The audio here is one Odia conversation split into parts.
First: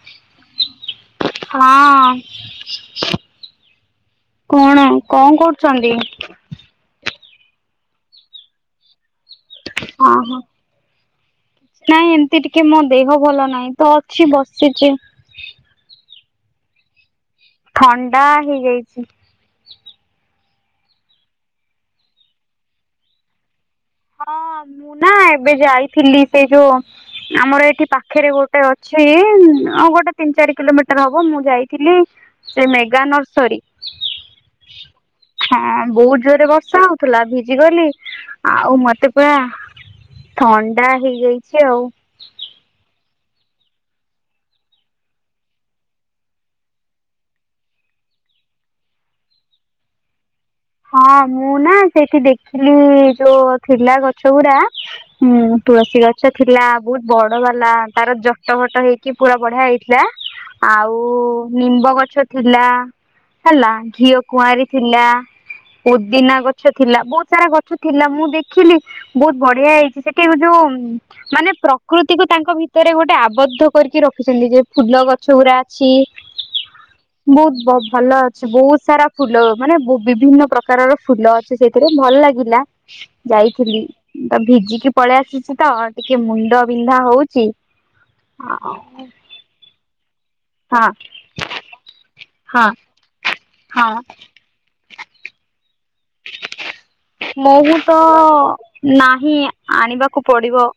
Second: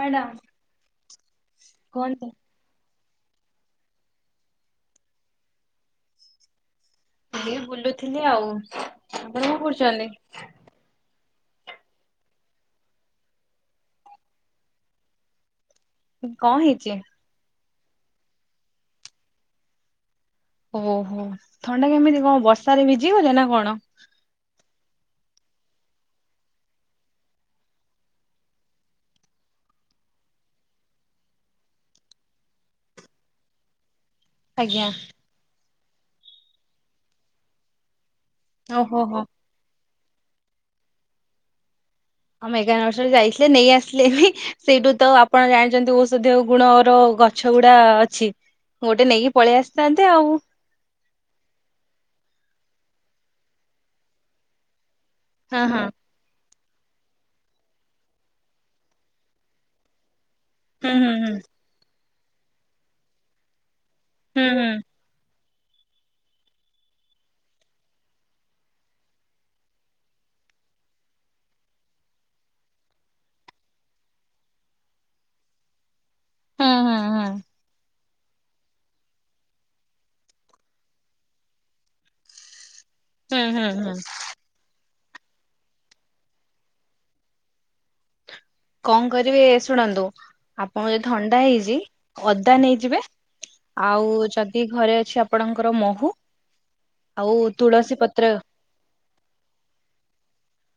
ମ୍ୟାଡ଼ାମ୍। ହଁ କୋଣ କଣ କରୁଛନ୍ତି? ଏଇ ବୁଲୁଥିଲି ଆଉ। ଆପଣ କଣ କରୁଛନ୍ତି? ହଁ ହଁ। ନାଇଁ ଏମିତି ଟିକେ ମୋ ଦେହ ଭଲ ନାହିଁ ତ ଅଛି ବସିଛି। କଣ ହେଇଛି? ଥଣ୍ଡା ହେଇଯାଇଛି। ଓହୋ ଥଣ୍ଡା କେମିତି କଣ ବର୍ଷାରେ ଭିଜିିଗଲେ ନା କଣ? ହଁ ମୁଁ ନା ଏବେ ଯାଇଥିଲି ସେ ଯୋ ଆମର ଏଇଠି ପାଖରେ ଗୋଟେ ଅଛି ଗୋଟେ ତିନି ଚାରି କିଲୋମିଟର ହବ ମୁଁ ଯାଇଥିଲି। ସେ ମେଗା ନର୍ସରୀ। ଆଜ୍ଞା। ହଁ ବହୁତ ଜୋରରେ ବର୍ଷା ହଉଥିଲା ଭିଜିଗଲି ଆଉ ଓହୋ ମତେ ହୋ। ପା ଥଣ୍ଡା ହେଇଯାଇଛି ଆଉ ମେଘା ନସରୀ ଯାଇଥିଲେ ନେଇ ଆସିଲେନି ସେଇଠୁ ତ ଆପଣ ଜାଣିଛନ୍ତି ଔଷଧୀୟ ଗୁଣର ଗଛ ଗୁଡା ଅଛି। ଗୋଟେ ନେଇକି ପଳେଇ ଆସିଥାନ୍ତେ ଆଉ ହଁ ମୁଁ ନା ସେଇଠି ଦେଖିଲି ଯୋଉ ଥିଲା ଗଛ ଗୁଡା ହୁଁ ହଁ ହଁ ତୁଳସୀ ଗ ଛ ଥିଲା ବହୁତ ବଡ ବାଲା ତାର ଜଟ ଫଟ ହେଇକି ପୁରା ବଢିଆ ହେଇଥିଲା ହୁଁ ଆଉ ହୁଁ ହୁଁ ନିମ୍ବ ଗଛ ଥିଲା ହେଲା ଘିଅ ହୁଁ କୁଆଁରୀ ଥିଲା ପୋଦିନା ଗଛ ଥିଲା ବହୁତ ସାରା ଗଛ ଥିଲା ମୁଁ ଦେଖିଲି ବହୁତ ବଢିଆ ହେଇଛି ସେଠି ଯୋଉ ମାନେ ପ୍ରକୃତିକୁ ତାଙ୍କ ଭିତରେ ଗୋଟେ ଆବଦ୍ଧ କରିକି ରଖିଛନ୍ତି ଯେ ଫୁଲ ଗଛ ଗୁଡା ଅଛି ହୁଁ ହୁଁ ହୁଁ ହୁଁ। ବହୁତ ଭ ଭଲ ଅଛି ବହୁତ ସାରା ଫୁଲ ମାନେ ବୁ ବିଭିନ୍ନ ପ୍ରକାରର ଫୁଲ ଅଛି ସେଇଥିରେ ଭଲ ଲାଗିଲା ହୁଁ ହୁଁ ଯାଇଥିଲି ହୁଁ ତ ଭିଜିକି ପଳେଇ ଆସିଛି ତ ଟିକେ ମୁଣ୍ଡ ବିନ୍ଧା ହଉଛି। ହଁ କଣ କରିବି ଶୁଣନ୍ତୁ ଆପଣ ଯଦି ଥଣ୍ଡା ହେଇଛି ଅଦା ହଁ ନେଇଯିବେ ହଁ ଆଉ ଯଦି ଘରେ ଅଛି ଆପଣଙ୍କର ମହୁ ଆଉ ମୁଁ ତୁଳସୀ ତ ପତ୍ର ନାହିଁ ଆଣିବାକୁ ପଡିବ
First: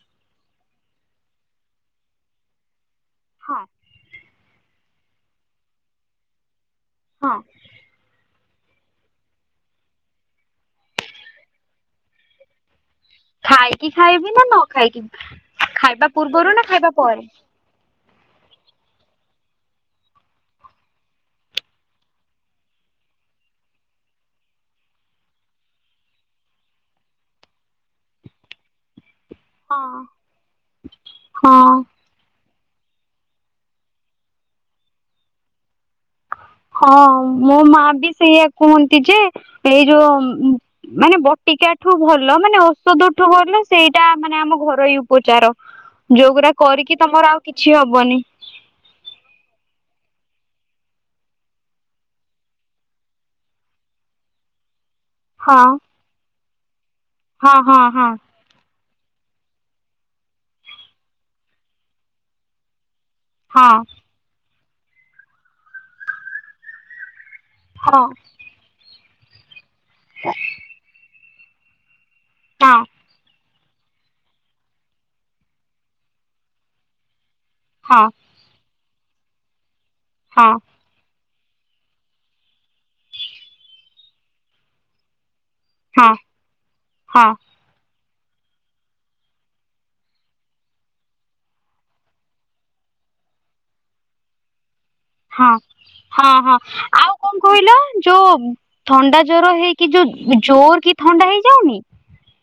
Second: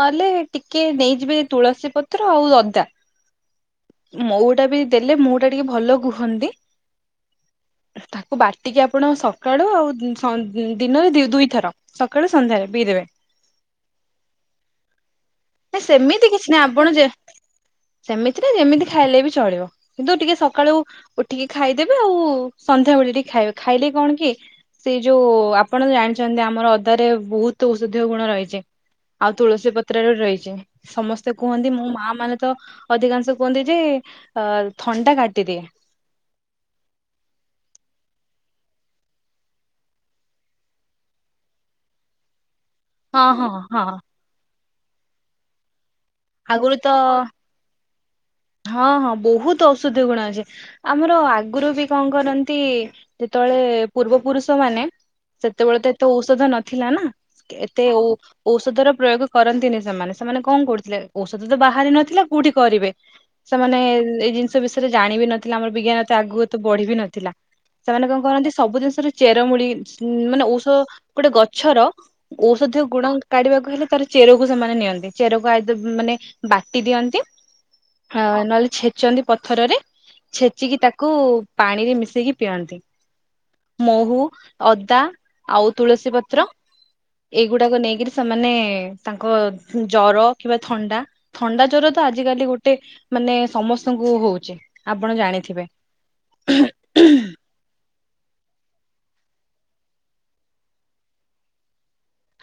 ନହେଲେ ଟିକେ ନେଇଯିବେ ତୁଳସୀ ପତ୍ର ଆଉ ଅଦା। ହଁ। ମହୁଟା ବି ଦେଲେ ମହୁ ଟା ଟିକେ ଭଲ କୁହନ୍ତି। ହଁ। ତାକୁ ବାଟିକି ଆପଣ ସକାଳୁ ଆଉ ସ ଦିନରେ ଦୁଇଥର ସକାଳୁ ସନ୍ଧ୍ୟାରେ ପିଇଦେବେ। ଖାଇକି ଖାଇବି ନା ନ ଖାଇକି? ନା ଖାଇବା ସେମିତି କିଛି ପୂର୍ବରୁ ନା ନାହିଁ ଖାଇବା ଆପଣ ଯେ ପରେ ସେମିତି ନା ଯେମିତି ଖାଇଲେ ବି ଚଳିବ। କିନ୍ତୁ ଟିକେ ସକାଳୁ ଉଠିକି ଖାଇଦେବେ ଆଉ ସନ୍ଧ୍ୟାବେଳେ ଟିକେ ଖାଇବେ ଖାଇଲେ କଣ କି ସେଇ ଯୋଉ ଆପଣ ଜାଣିଛନ୍ତି ଆମର ଅଦାରେ ବହୁତ ଔଷଧୀୟ ଗୁଣ ରହିଛି। ଆଉ ତୁଳସୀ ହଁ ପତ୍ରରେ ରହିଛି ସମସ୍ତେ ହଁ କୁହନ୍ତି ମୋ ମା ମାନେ ତ ଅଧିକାଂଶ କୁହନ୍ତି ଯେ ଅ ଥଣ୍ଡା କାଟିଦିଏ। ହଁ ମୋ ମା ବି ସେଇଆ କୁହନ୍ତି ଯେ ଏଇ ଯୋଉ ମାନେ ବଟିକା ଠୁ ଭଲ ମାନେ ଓ ଔଷଦ ହଁ ଟୁ ହଁ ଭଲ ହଁ ସେଇଟା ମାନେ ଆମ ଘରୋଇ ଉପଚାର ଯୋଉଗୁରା ଆଗରୁ ତ କରିକି ତମର କିଛି ହବନି। ହଁ ହଁ ବହୁତ ଔଷଧୀୟ ଗୁଣ ଅଛି। ଆମର ଆଗରୁ ବି କଣ କରନ୍ତି ଯେତେବେଳେ ପୂର୍ବପୁରୁଷ ମାନେ ହଁ ସେତେବେଳେ ତ ଏତେ ଔଷଧ ନଥିଲା ନା ହଁ ହଁ ଏତେ ଔ ହଁ ଔଷଧ ର ପ୍ରୟୋଗ କରନ୍ତିନି ସେମାନେ ସେମାନେ କଣ କରୁଥିଲେ ଔଷଧ ତ ବାହାରି ନଥିଲା କୋଉଠି କରିବେ ହଁ ସେମାନେ ଏଇ ଜିନିଷ ବିଷୟରେ ଜାଣିବି ନଥିଲେ ଆମର ବିଜ୍ଞାନ ଏତେ ଆଗକୁ ଏତେ ବଢିବି ନଥିଲା। ହଁ। ସେମାନେ କଣ କରନ୍ତି ସବୁ ଜିନିଷ ର ଚେରମୂଳି ମାନେ ଔଷ ଗୋଟେ ଗଛର ହଁ ଔଷଧୀୟ ଗୁଣ କାଢିବାକୁ ହେଲେ ତାର ଚେରକୁ ସେମାନେ ନିଅନ୍ତି ଚେରକୁ ଆ ମାନେ ବାଟି ଦିଅନ୍ତି ହଁ। ଅ ନହେଲେ ଛେଚନ୍ତି ପଥରରେ ଛେଚିକି ତାକୁ ପାଣିରେ ମିଶେଇକି ପିଅନ୍ତି। ମହୁ ଅଦା ଆଉ ହଁ ତୁଳସୀ ପତ୍ର ହଁ ଏ ଗୁଡାକ ନେଇକରି ସେମାନେ ତାଙ୍କ ଜର କିମ୍ବା ଥଣ୍ଡା ଥଣ୍ଡା ଜର ତ ଆଜିକାଲି ଗୋଟେ ମାନେ ସମସ୍ତଙ୍କୁ ହଉଛି। ଆପଣ ହଁ ଜାଣିଥିବେ। ହଁ ହଁ ଆଉ କଣ କହିଲ ଯୋଉ ଥଣ୍ଡା ଜର ହେଇକି ଯୋଉ ଜୋର କି ଥଣ୍ଡା ହେଇଯାଉନି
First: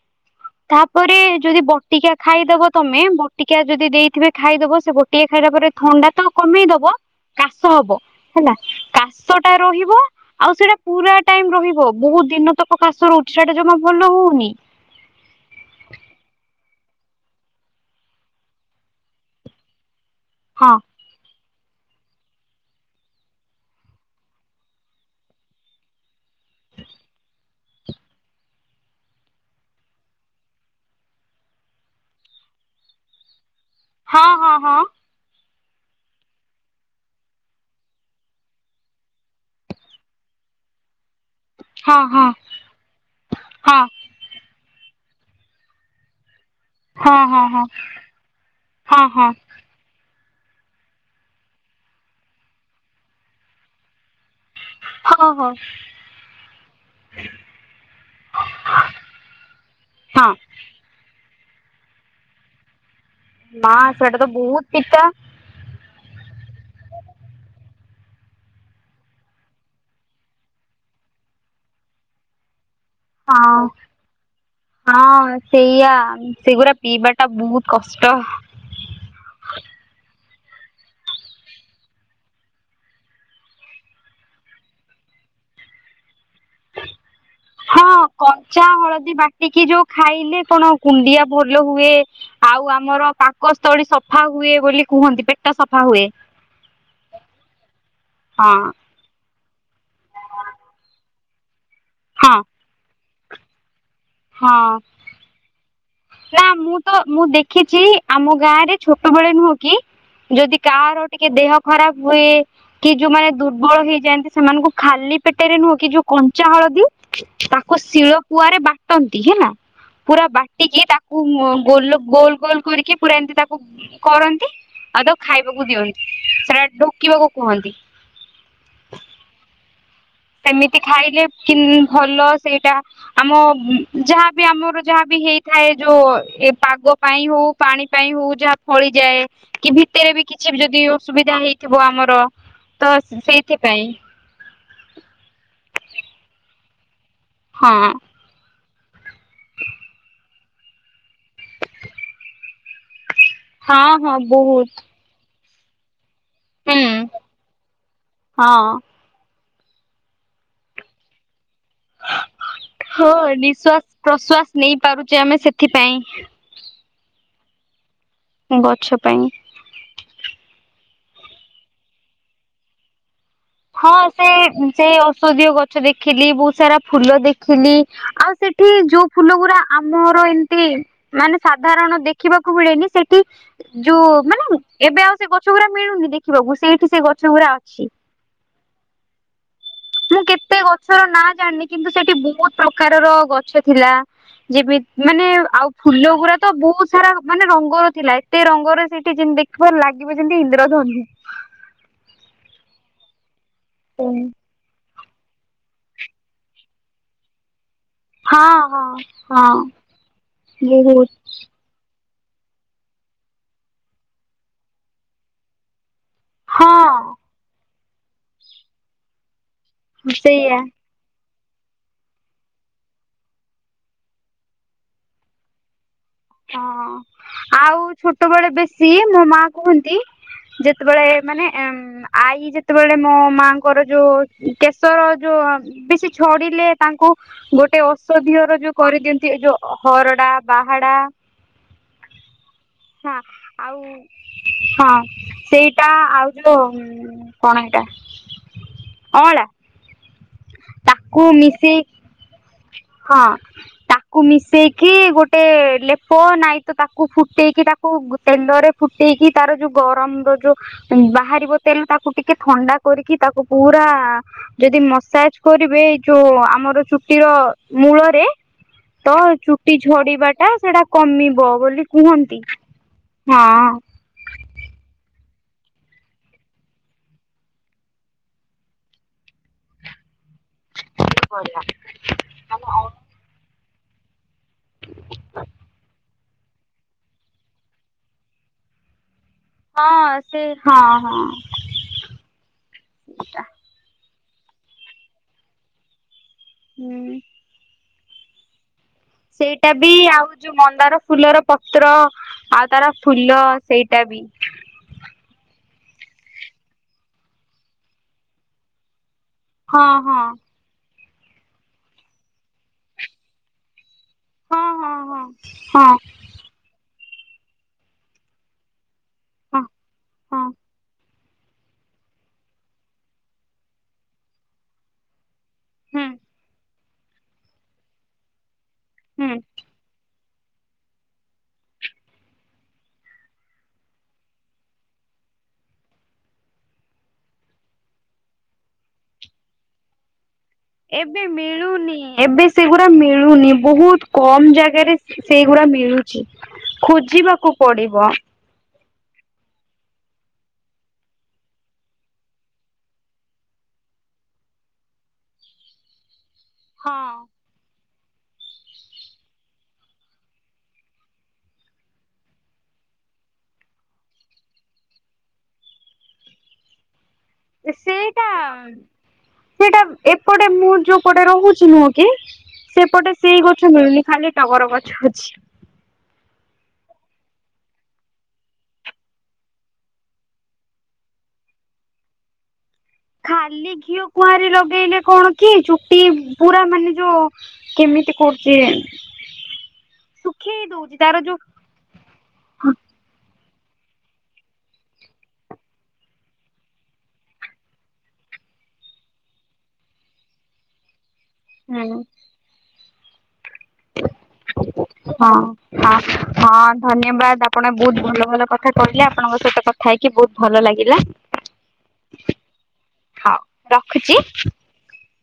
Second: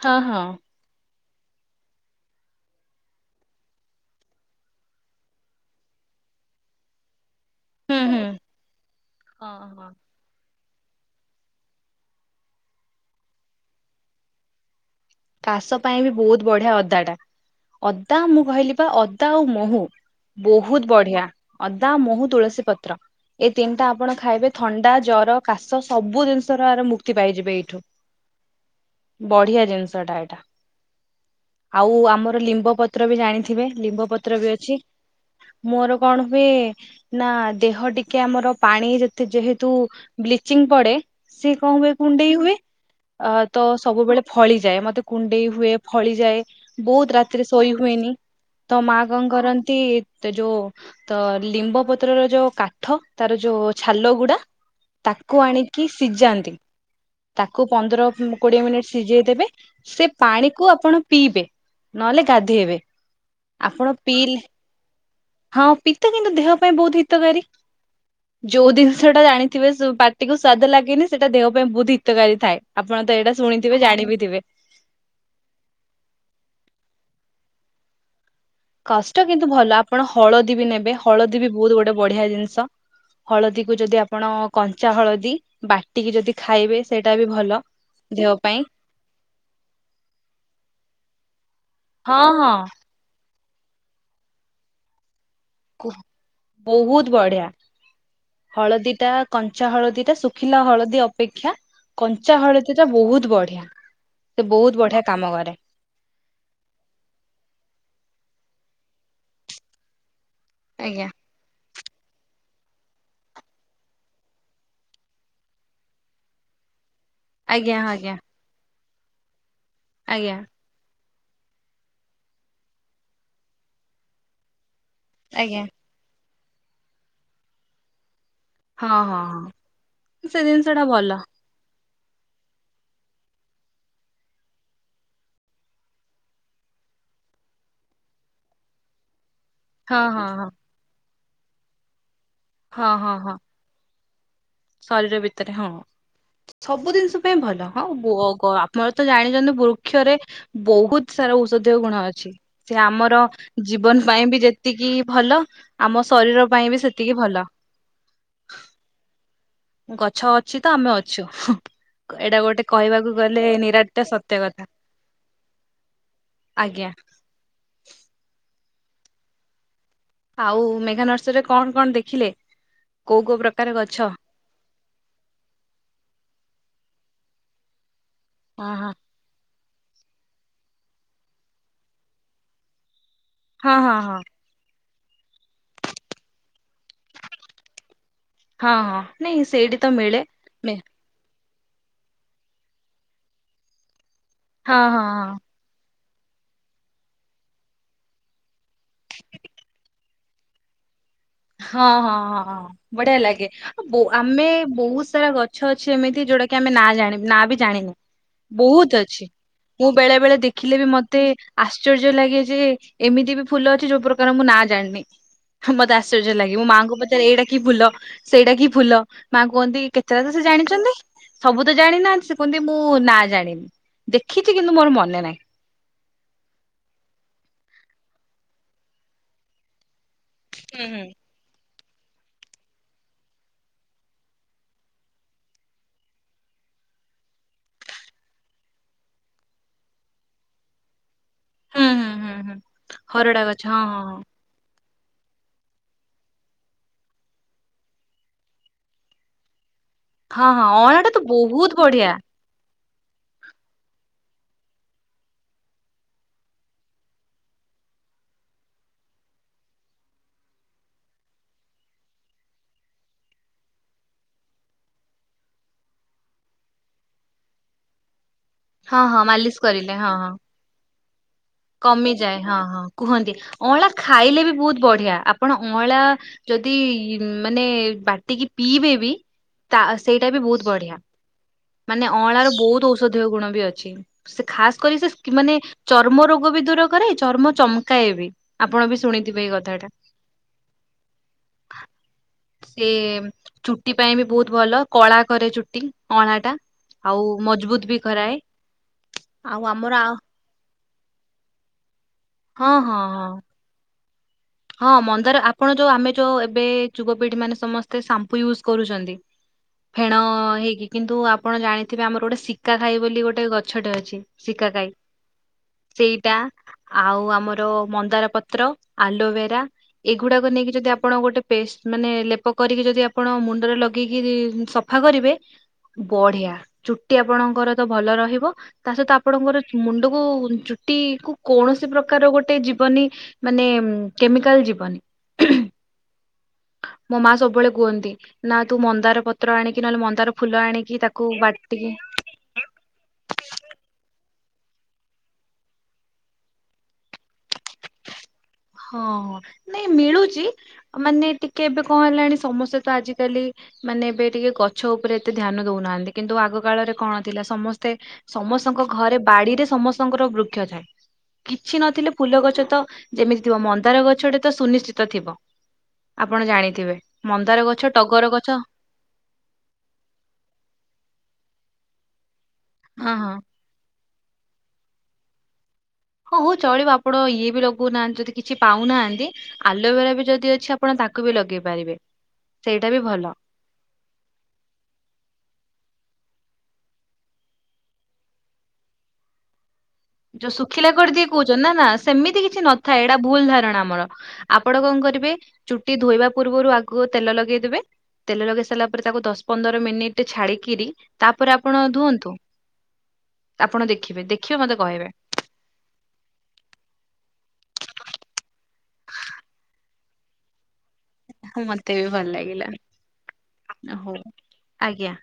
ହଁ ହଁ। ତାପରେ ଯଦି ବଟିକା ଖାଇଦବ ତମେ ବଟିକା ଯଦି ଦେଇଥିବେ ଖାଇଦବ ସେ ବ ଟିକା ଖାଇଲା ପରେ ଥଣ୍ଡା ତ କମେଇ ଦବ କାଶ ହବ ହୁଁ ହୁଁ। ହେଲା ହଁ କାଶଟା ହଁ ରହିବ ଆଉ ସେଇଟା ପୁରା ଟାଇମ ରହିବ ବୋହୁତ ଦିନ ତକ କାଶ ରହୁଚି ସେଟା ଜମା ଭଲ ହୋଉନି। କାଶ ପାଇଁ ବି ବୋହୁତ ବଢିଆ ଅଦାଟା ଅଦା ମୁଁ କହିଲି ପା ଅଦା ଆଉ ମୋହୁ ହଁ ବୋହୁତ ବଢିଆ ଅଦା, ମୋହୁ, ତୁଳସୀ ପତ୍ର। ଏଇ ତିନଟା ଆପଣ ଖାଇବେ ଥଣ୍ଡା, ଜର, କାଶ ସବୁ ଜିନିଷର ଆର ମୁକ୍ତି ପାଇଯିବେ ଏଇଠୁ। ବଢିଆ ଜିନିଷଟା ଏଇଟା ଆଉ ଆମର ଲିମ୍ବ ପତ୍ର ବି ଜାଣିଥି ଥିବେ ଲିମ୍ବ ହଁ ପତ୍ର ବି ହଁ ଅଛି ମୋର କଣ ହୁଏ ନା ଦେହ ଟିକେ ଆମର ପାଣି ଯେତେ ଯେହେତୁ ବ୍ଲିଚିଂ ପଡେ ସିଏ କଣ ହୁଏ ହଁ ହଁ କୁଣ୍ଡେଇ ହୁଏ ଅ ତ ହଁ ସବୁବେଳେ ଫଳି ଯାଏ ମତେ କୁଣ୍ଡେଇ ହୁଏ ଫଳି ଯାଏ। ବୋହୁତ ହଁ ହଁ ରାତିରେ ହଁ ଶୋଇ ହୁଏନି ତ ମାଆ ହଁ ହଁ କଣ କରନ୍ତି ତ ଯୋଉ ତ ଲିମ୍ବ ପତ୍ରର ଯୋଉ କାଠ ତାର ଯୋଉ ଛାଲ ଗୁଡା ହଁ ହଁ ତାକୁ ହଁ ଆଣିକି ସିଜାନ୍ତି ତାକୁ ପନ୍ଦର କୋଡିଏ ମିନିଟ ସିଜେଇଦେବେ ସେ ହଁ ପାଣିକୁ ଆପଣ ପିଇବେ ନହେଲେ ଗାଧେଇବେ। ନା ଆପଣ ସେଟା ତ ପିଇଲେ ବୋହୁତ ପିତା। ହଁ ପିତା କିନ୍ତୁ ଦେହ ପାଇଁ ବୋହୁତ ହିତକାରୀ। ଯୋଉ ଦିନଷଟା ଜାଣିଥିବେ ସୁ ପାଟିକୁୁ ସ୍ଵାଦ ଲାଗେନି ସେଟା ଦେହ ପାଇଁ ବୋହୁତ ହିତକାରୀ ଥାଏ। ଆପଣ ତ ଏଇଟା ହଁ ଶୁଣିଥିବେ ଜାଣିବି ଥିବେ। ହଁ ସେଇୟା ସେଗୁଡା ପିଇବାଟା ବୋହୁତ କଷ୍ଟ। କଷ୍ଟ କିନ୍ତୁ ଭଲ ଆପଣ ହଳଦୀ ବି ନେବେ ହଳଦୀ ବି ବୋହୁତ ଗୋଟେ ବଢିଆ ଜିନିଷ। ହଳଦୀକୁ ଯଦି ଆପଣ କଞ୍ଚା ହଳଦୀ ବା ଟିକି ଯଦି ଖାଇ ବେ ସେଇଟା ବି ଭଲ। ହଁ ଦେହ ପାଇଁ କଞ୍ଚା ହଳଦୀ ବାଟିକି ଯୋଉ ଖାଇଲେ କଣ କୁଣ୍ଡିଆ ଭଲ ହୁଏ। ହଁ ଆଉ ହଁ ଆମର ପାକସ୍ଥଳୀ ସଫା ହୁଏ ବୋଲି କୁହନ୍ତି ପେଟ୍ କୋହୁ ବୋହୁତ ବଢିଆ ହଁ। ହଳଦୀ ଟା କଞ୍ଚା ହଳଦୀଟା ଶୁଖିଲା ହଳଦୀ ଅପେକ୍ଷା କଞ୍ଚା ହଁ ହଳଦୀଟା ବୋହୁତ ବଢିଆ ସେ ହଁ ବୋହୁତ ବଢିଆ କାମ କରେ। ନା ମୁଁ ତ ମୁଁ ଦେଖିଚି ଆମ ଗାଁରେ ଛୋଟବେଳେ ନୁହଁ କି ଯଦି କାର ଆଜ୍ଞା ଟିକେ ଦେହ ଖରାପ ହୁଏ କି ଯୋଉମାନେ ଦୁର୍ବଳ ହେଇଯାଆନ୍ତି ସେମାନଙ୍କୁ ଖାଲି ପେଟରେ ନୁହଁ କି ଯୋଉ କଞ୍ଚା ହଳଦୀ ତାକୁ ଆଜ୍ଞା ଶିଳ ଆଜ୍ଞା ପୁଆରେ ବାଟନ୍ତି ହେଲା ପୁରା ଆଜ୍ଞା ବା ଟିକି ତାକୁ ମ୍ ଗୋଲ ଗୋଲ ଗୋଲ କରିକି ପୁରା ଏମତି ତାକୁ କରନ୍ତି ଆଉ ତାକୁ ଆଜ୍ଞା ଖାଇବାକୁ ଦିଅନ୍ତି ସେଟା ଢୋକିବାକୁ କୁହନ୍ତି। ହଁ ହଁ ହଁ। ସେ ଜିନିଷ ସେମିତି ଟା ଭଲ ଖାଇଲେ କିନ୍ ଭଲ ସେଇଟା। ଆମ ଯାହାବି ଆମର ଯାହାବି ହେଇଥାଏ ଯୋଉ ଏ ପାଗ ପାଇଁ ହୋଉ ପାଣି ପାଇଁ ହୋଉ ଯାହା ଫଳିଯାଏ କି ହଁ ଭିତେରେ ବି ହଁ ହଁ କିଛି ବି ଯଦି ଅସୁବିଧା ହେଇଥିବ ଆମର ହଁ ତ ହଁ ସ୍ ହଁ ସେଇଥିପାଇଁ। ଶରୀର ଭିତରେ ହଁ ସ୍-ସବୁ ଜିନଷ ପାଇଁ ଭଲ ହଁ ବୋ ଗ ଆ ଆମର ତ ଜାଣିଚନ୍ତି ବୃକ୍ଷରେ ବୋହୁତ ସାରା ଔଷଧୀୟ ଗୁଣ ଅଛି ସେ ଆମର ହଁ ଜୀବନ ହଁ ପାଇଁ ବି ବହୁତ ଯେତିକି ଭଲ ଆମ ଶରୀର ପାଇଁ ବି ହୁଁ ସେତିକି ଭଲ। ହଁ। ଗଛ ଅଛି ତ ଆମେ ଅଛୁ। ଏଇଟା ଗୋଟେ କହିବାକୁ ହଁ ଗଲେ ନିଶ୍ଵାସ ନିରାଟ ସତ୍ୟ ପ୍ରଶ୍ଵାସ କଥା। ନେଇ ପାରୁଛେ ଆମେ ସେଥିପାଇଁ ଆଜ୍ଞା। ଗଛ ପାଇଁ। ଆଉ ମେଘା ନର୍ସରୀରେ କଣ କଣ ଦେଖିଲେ କୋଉ କୋଉ ପ୍ରକ ହଁ ସେ ସେ ଔଷଧୀୟ ଗଛ ଦେଖିଲି ବହୁତ ସାରା ଫୁଲ ଦେଖିଲି ଆଉ ସେଠି ହଁ ହଁ ଯୋଉ ଫୁଲ ଗୁଡା ଆମର ଏମିତି ମାନେ ସାଧାରଣ ଦେଖିବାକୁ ମିଳେନି ସେଠ ଠି ହଁ ହଁ ଯୋଉ ହଁ ମାନେ ଏବେ ଆଉ ସେ ଗଛ ଗୁଡା ମିଳୁନି ଦେଖିବାକୁ ସେଇଠି ସେ ଗଛ ଗୁଡା ଅଛି। ହଁ। ନାଇଁ ସେଇଠି ତ ମି ମୁଁ କେତେ ଗଛର ନା ଜାଣିନି। କିନ୍ତୁ ସେଠି ବହୁତ ପ୍ରକାରର ଗଛ ଥିଲା ହଁ ହଁ ଯେମିତି ମାନେ ହଁ ଆଉ ଫୁଲ ଗୁଡା ତ ବହୁତ ସାରା ମାନେ ରଙ୍ଗର ଥିଲା ଏତେ ରଙ୍ଗର ସେଇଠି ଯେମିତି ଦେଖିବ ଲାଗିବ ଯେମିତି ଇନ୍ଦ୍ରଧନୁ। ହଁ ହଁ ହଁ ହଁ ବଢିଆ ଲାଗେ ଆ ଆମେ ବହୁତ ସାରା ଗଛ ଛ ଅଛି ଏମିତି ଯଉଟା କି ଆମେ ନା ଜାଣ ନାଁ ବି ଜାଣିନି। ହଁ ହଁ ବହୁତ ଅଛି ହଁ ମୁଁ ବେଳେ ବେଳେ ଦେଖିଲେ ବି ବହୁତ ମତେ। ଆଶ୍ଚର୍ଯ୍ୟ ଲାଗେ ଯେ ଏମିତି ବି ଫୁଲ ଅଛି ଯୋଉ ପ୍ରକାର ମୁଁ ନା ଜାଣିନି, ମତେ ଆଶ୍ଚର୍ଯ୍ୟ ଲାଗେ ମୁଁ ମାଆଙ୍କ ହଁ। ପଚରେ ଏଇଟା କି ଫୁଲ ସେଇଟା କି ଫୁଲ ମା କୁହନ୍ତି କେତେ କଥା ସେ ସେଇଆ ଜାଣିଚନ୍ତି? ସବୁ ତ ଜାଣିନାହାନ୍ତି ସେ କୁହନ୍ତି ମୁଁ ନା ଜାଣିନି ଦେଖିଛି କିନ୍ତୁ ମୋର ମନେ ନାହିଁ। ହଁ ଆଉ ଛୋଟବେଳେ ବେଶୀ ମୋ ମା କୁହନ୍ତି? ହୁଁ ଯେତେବେଳେ ହୁଁ। ମାନେ ଉ ଆଈ ଯେତେବେଳେ ମୋ ମାଙ୍କର ଯୋଉ କେଶର ଯୋଉ ବେଶୀ ଛଡିଲେ ତାଙ୍କୁ ଗୋଟେ ଔଷଧିଅ ର ଯୋଉ କରିଦିଅନ୍ତି ଯୋଉ ହରଡା, ବାହାଡା ହୁଁ ହୁଁ ହୁଁ ହୁଁ ହଁ ହରଡା ଗଛ ଆଉ ହଁ ହଁ ହଁ। ହଁ ସେଇଟା ଆଉ ଯୋଉ କଣ ଏଇଟା। ଅଁଳା। ହଁ ହଁ ଅଁଳା ଟା ତ ତାକୁ ବହୁତ ମିଶେଇ ବଢିଆ। ହଁ ତା କୁ ମିଶାଇକି ଗୋଟେ ଲେପ ନାଇ ତ ତାକୁ ଫୁଟାଇକି ତାକୁ ତେଲରେ ଫୁଟେଇକି ତାର ଯୋଉ ଗରମ ର ଯୋଉ ବାହାରିବ ତେଣୁ ତାକୁ ଟିକେ ଥଣ୍ଡା କରିକି ତାକୁ ପୁରା ଯଦି ମସାଜ କରିବେ ଏଇ ଯୋଉ ଆମର ଚୁଟି ର ମୂଳରେ ହଁ ତ ହଁ ମାଲିସ ଚୁଟି କରିଲେ ହଁ ଝଡିବା ହଁ। ଟା ସେଟା କମିବ। ବୋଲି କମିଯାଏ କୁହନ୍ତି ହଁ ହଁ କୁହନ୍ତି ହଁ। ଅଁଳା ଖାଇଲେ ବି ବହୁତ ବଢିଆ, ଆପଣ ଅଁଳା ଯଦି ମାନେ ବାଟିକି ପିଇବେ ବି ତା ସେଇଟା ବି ବହୁତ ବଢିଆ। ବଢିଆ। ନାଁ ଅଁଳା ର ବହୁତ ଔଷଧୀୟ ଗୁଣ ବି ଅଛି ଖାସ କରି ସେ ମାନେ ଚର୍ମ ରୋଗ ବି ଦୂର କରେ ଚର୍ମ ଚମକାଏ ବି ଆପଣ ବି ଶୁଣିଥିବେ ଏଇ କଥା। ହଁ ସେ ହଁ ହଁ। ସେ ଚୁଟି ପାଇଁ ବି ବହୁତ ଭଲ କଳା କରେ ଚୁଟି ଅଁଳା ଟା। ହୁଁ। ଆଉ ମଜବୁତ ବି କରାଏ। ଆଉ ସେଇଟା ବି ଆମର ଆଉ ଯୋଉ ମନ୍ଦାର ଫୁଲର ପତ୍ର ଆଉ ହଁ ତାର ହଁ ହଁ ଫୁଲ। ସେଇଟା ବି। ହଁ ମନ୍ଦାର ଆପଣ ଯୋଉ ଆମେ ଯୋଉ ଏବେ ଯୁବପିଢି ମାନେ ସମସ୍ତେ ସାମ୍ପୁ ୟୁଜ କରୁଛନ୍ତି। ହଁ ଫେଣ ହଁ। ହେଇକି କିନ୍ତୁ ଆପଣ ଜାଣିଥିବେ ଆମର ଗୋଟେ ଶିକା ଖାଇ ବୋଲି ଗୋଟେ ଗଛଟେ ଅଛି। ଶିଖା ହଁ କାଇ ହଁ ହଁ ହଁ ସେଇଟା। ଆଉ ଆମର ମନ୍ଦାର ପତ୍ର, ହଁ ଆଲୋଭେରା ହଁ ଏଇଗୁଡାକୁ ନେଇକି ଯଦି ଆପଣ ଗୋଟେ ପେଷ୍ଟ ମାନେ ଲେପ କରିକି ଯଦି ଆପଣ ମୁଣ୍ଡରେ ଲଗେଇକିରି ସ ସଫା କରିବେ ହୁଁ ବଢିଆ ଚୁଟି ଆପଣଙ୍କର ତ ଭଲ ରହିବ। ତା ସହିତ ହୁଁ ଆପଣଙ୍କର ମୁଣ୍ଡ କୁ ଚୁଟି କୁ କୌଣସି ପ୍ରକାର ଗୋଟେ ଯିବନି ମାନେ କେମିକାଲ ଯିବନି। ମୋ ମା ସବୁବେଳେ କୁହନ୍ତି ନା ତୁ ମନ୍ଦାର ପତ୍ର ଆଣିକି ନହେଲେ ମନ୍ଦାର ଫୁଲ ଆଣିକି ଏବେ ତାକୁ ବାଟିକି ମିଳୁନି ଏବେ ସେଗୁରାଆ ମିଳୁନି ବହୁତ କମ ଜାଗାରେ ସେଇଗୁରା ମିଳୁଛି ଖୋଜିବାକୁ ପଡିବ ହଁ ନାଇଁ ମିଳୁଛି ମାନେ ଟିକେ ଏବେ କଣ ହେଲାଣି ସମସ୍ତେ ତ ଆଜିକାଲି ମାନେ ଏବେ ଟିକେ ଗଛ ଉପରେ ଏତେ ଧ୍ୟାନ ଦଉନାହାନ୍ତି କିନ୍ତୁ ଆଗ କାଳରେ କଣ ହଁ ଥିଲା ସମସ୍ତେ ସମସ୍ତଙ୍କ ଘରେ ବାଡିରେ ସମସ୍ତଙ୍କର ବୃକ୍ଷ ଥାଏ କିଛି ନଥିଲେ ଫୁଲ ଗଛ ତ ଯେମିତି ଥିବ ମନ୍ଦାର ଗଛଟେ ତ ସୁନିଶ୍ଚିତ ଥିବ ଆପଣ ଜାଣିଥିବେ ମନ୍ଦାର ଗଛ ସେଇଟା ଟଗର ଗଛ ସେଇଟା ଏପଟେ ମୁଁ ଯୋଉପଟେ ରହୁଛି ନୁହଁ କି ସେପଟେ ସେଇ ଘ ହଁ ମିଳିଲେ ଖାଲି ଟଗର ଗଛ ଅଛି। ହଁ ହଉ ଚଳିବ ଆପଣ ଇଏ ବି ଲଗଉନାହାନ୍ତି ଯଦି କିଛି ପାଉନାହାନ୍ତି ଆଲୋଭେରା ବି ଯଦି ଅଛି ଆପଣ ତାକୁ ବି ଲଗେଇ ପାରିବେ ସେଇଟା ବି ଭଲ କାଲି ଘିଅ କୁଆଁର ଲଗେଇଲେ କଣ କି ଚୁଟି ପୁରା ମାନେ ଯୋଉ କେମିତି କରୁଛି ଏ ଯୋଉ ଶୁଖିଲା କରିଦିଏ କହୁଛ ନା ନା ସେମିତି କିଛି ନଥାଏ ଏଇଟା ଭୁଲ ଧାରଣା ଆମର ଆପଣ କଣ କରିବେ ଚୁଟି ଧୋଇବା ପୂର୍ବରୁ ଆଗକୁ ତେଲ ଲଗେଇଦେବେ ତେଲ ଲଗେଇ ସାରିଲା ପରେ ତାକୁ ଦଶ ପନ୍ଦର ମିନିଟ ଛାଡିକିରି ତାପରେ ଆପଣ ହୁଁ ଧୁଅନ୍ତୁ ଆପଣ ଦେଖିବେ ଦେଖିବ ମତେ କହିବେ। ହଁ ହଁ ହଁ ଧନ୍ୟବାଦ ଆପଣ ବହୁତ ଭଲ ଭଲ କଥା କହିଲେ ଆପଣଙ୍କ ସହିତ କଥା ହେଇକି ବହୁତ ଭଲ ଲାଗିଲା ହୁ ମତେ ବି ଭଲ ହଉ ଲାଗିଲା ରଖୁଛି। ହୋ ଆଜ୍ଞା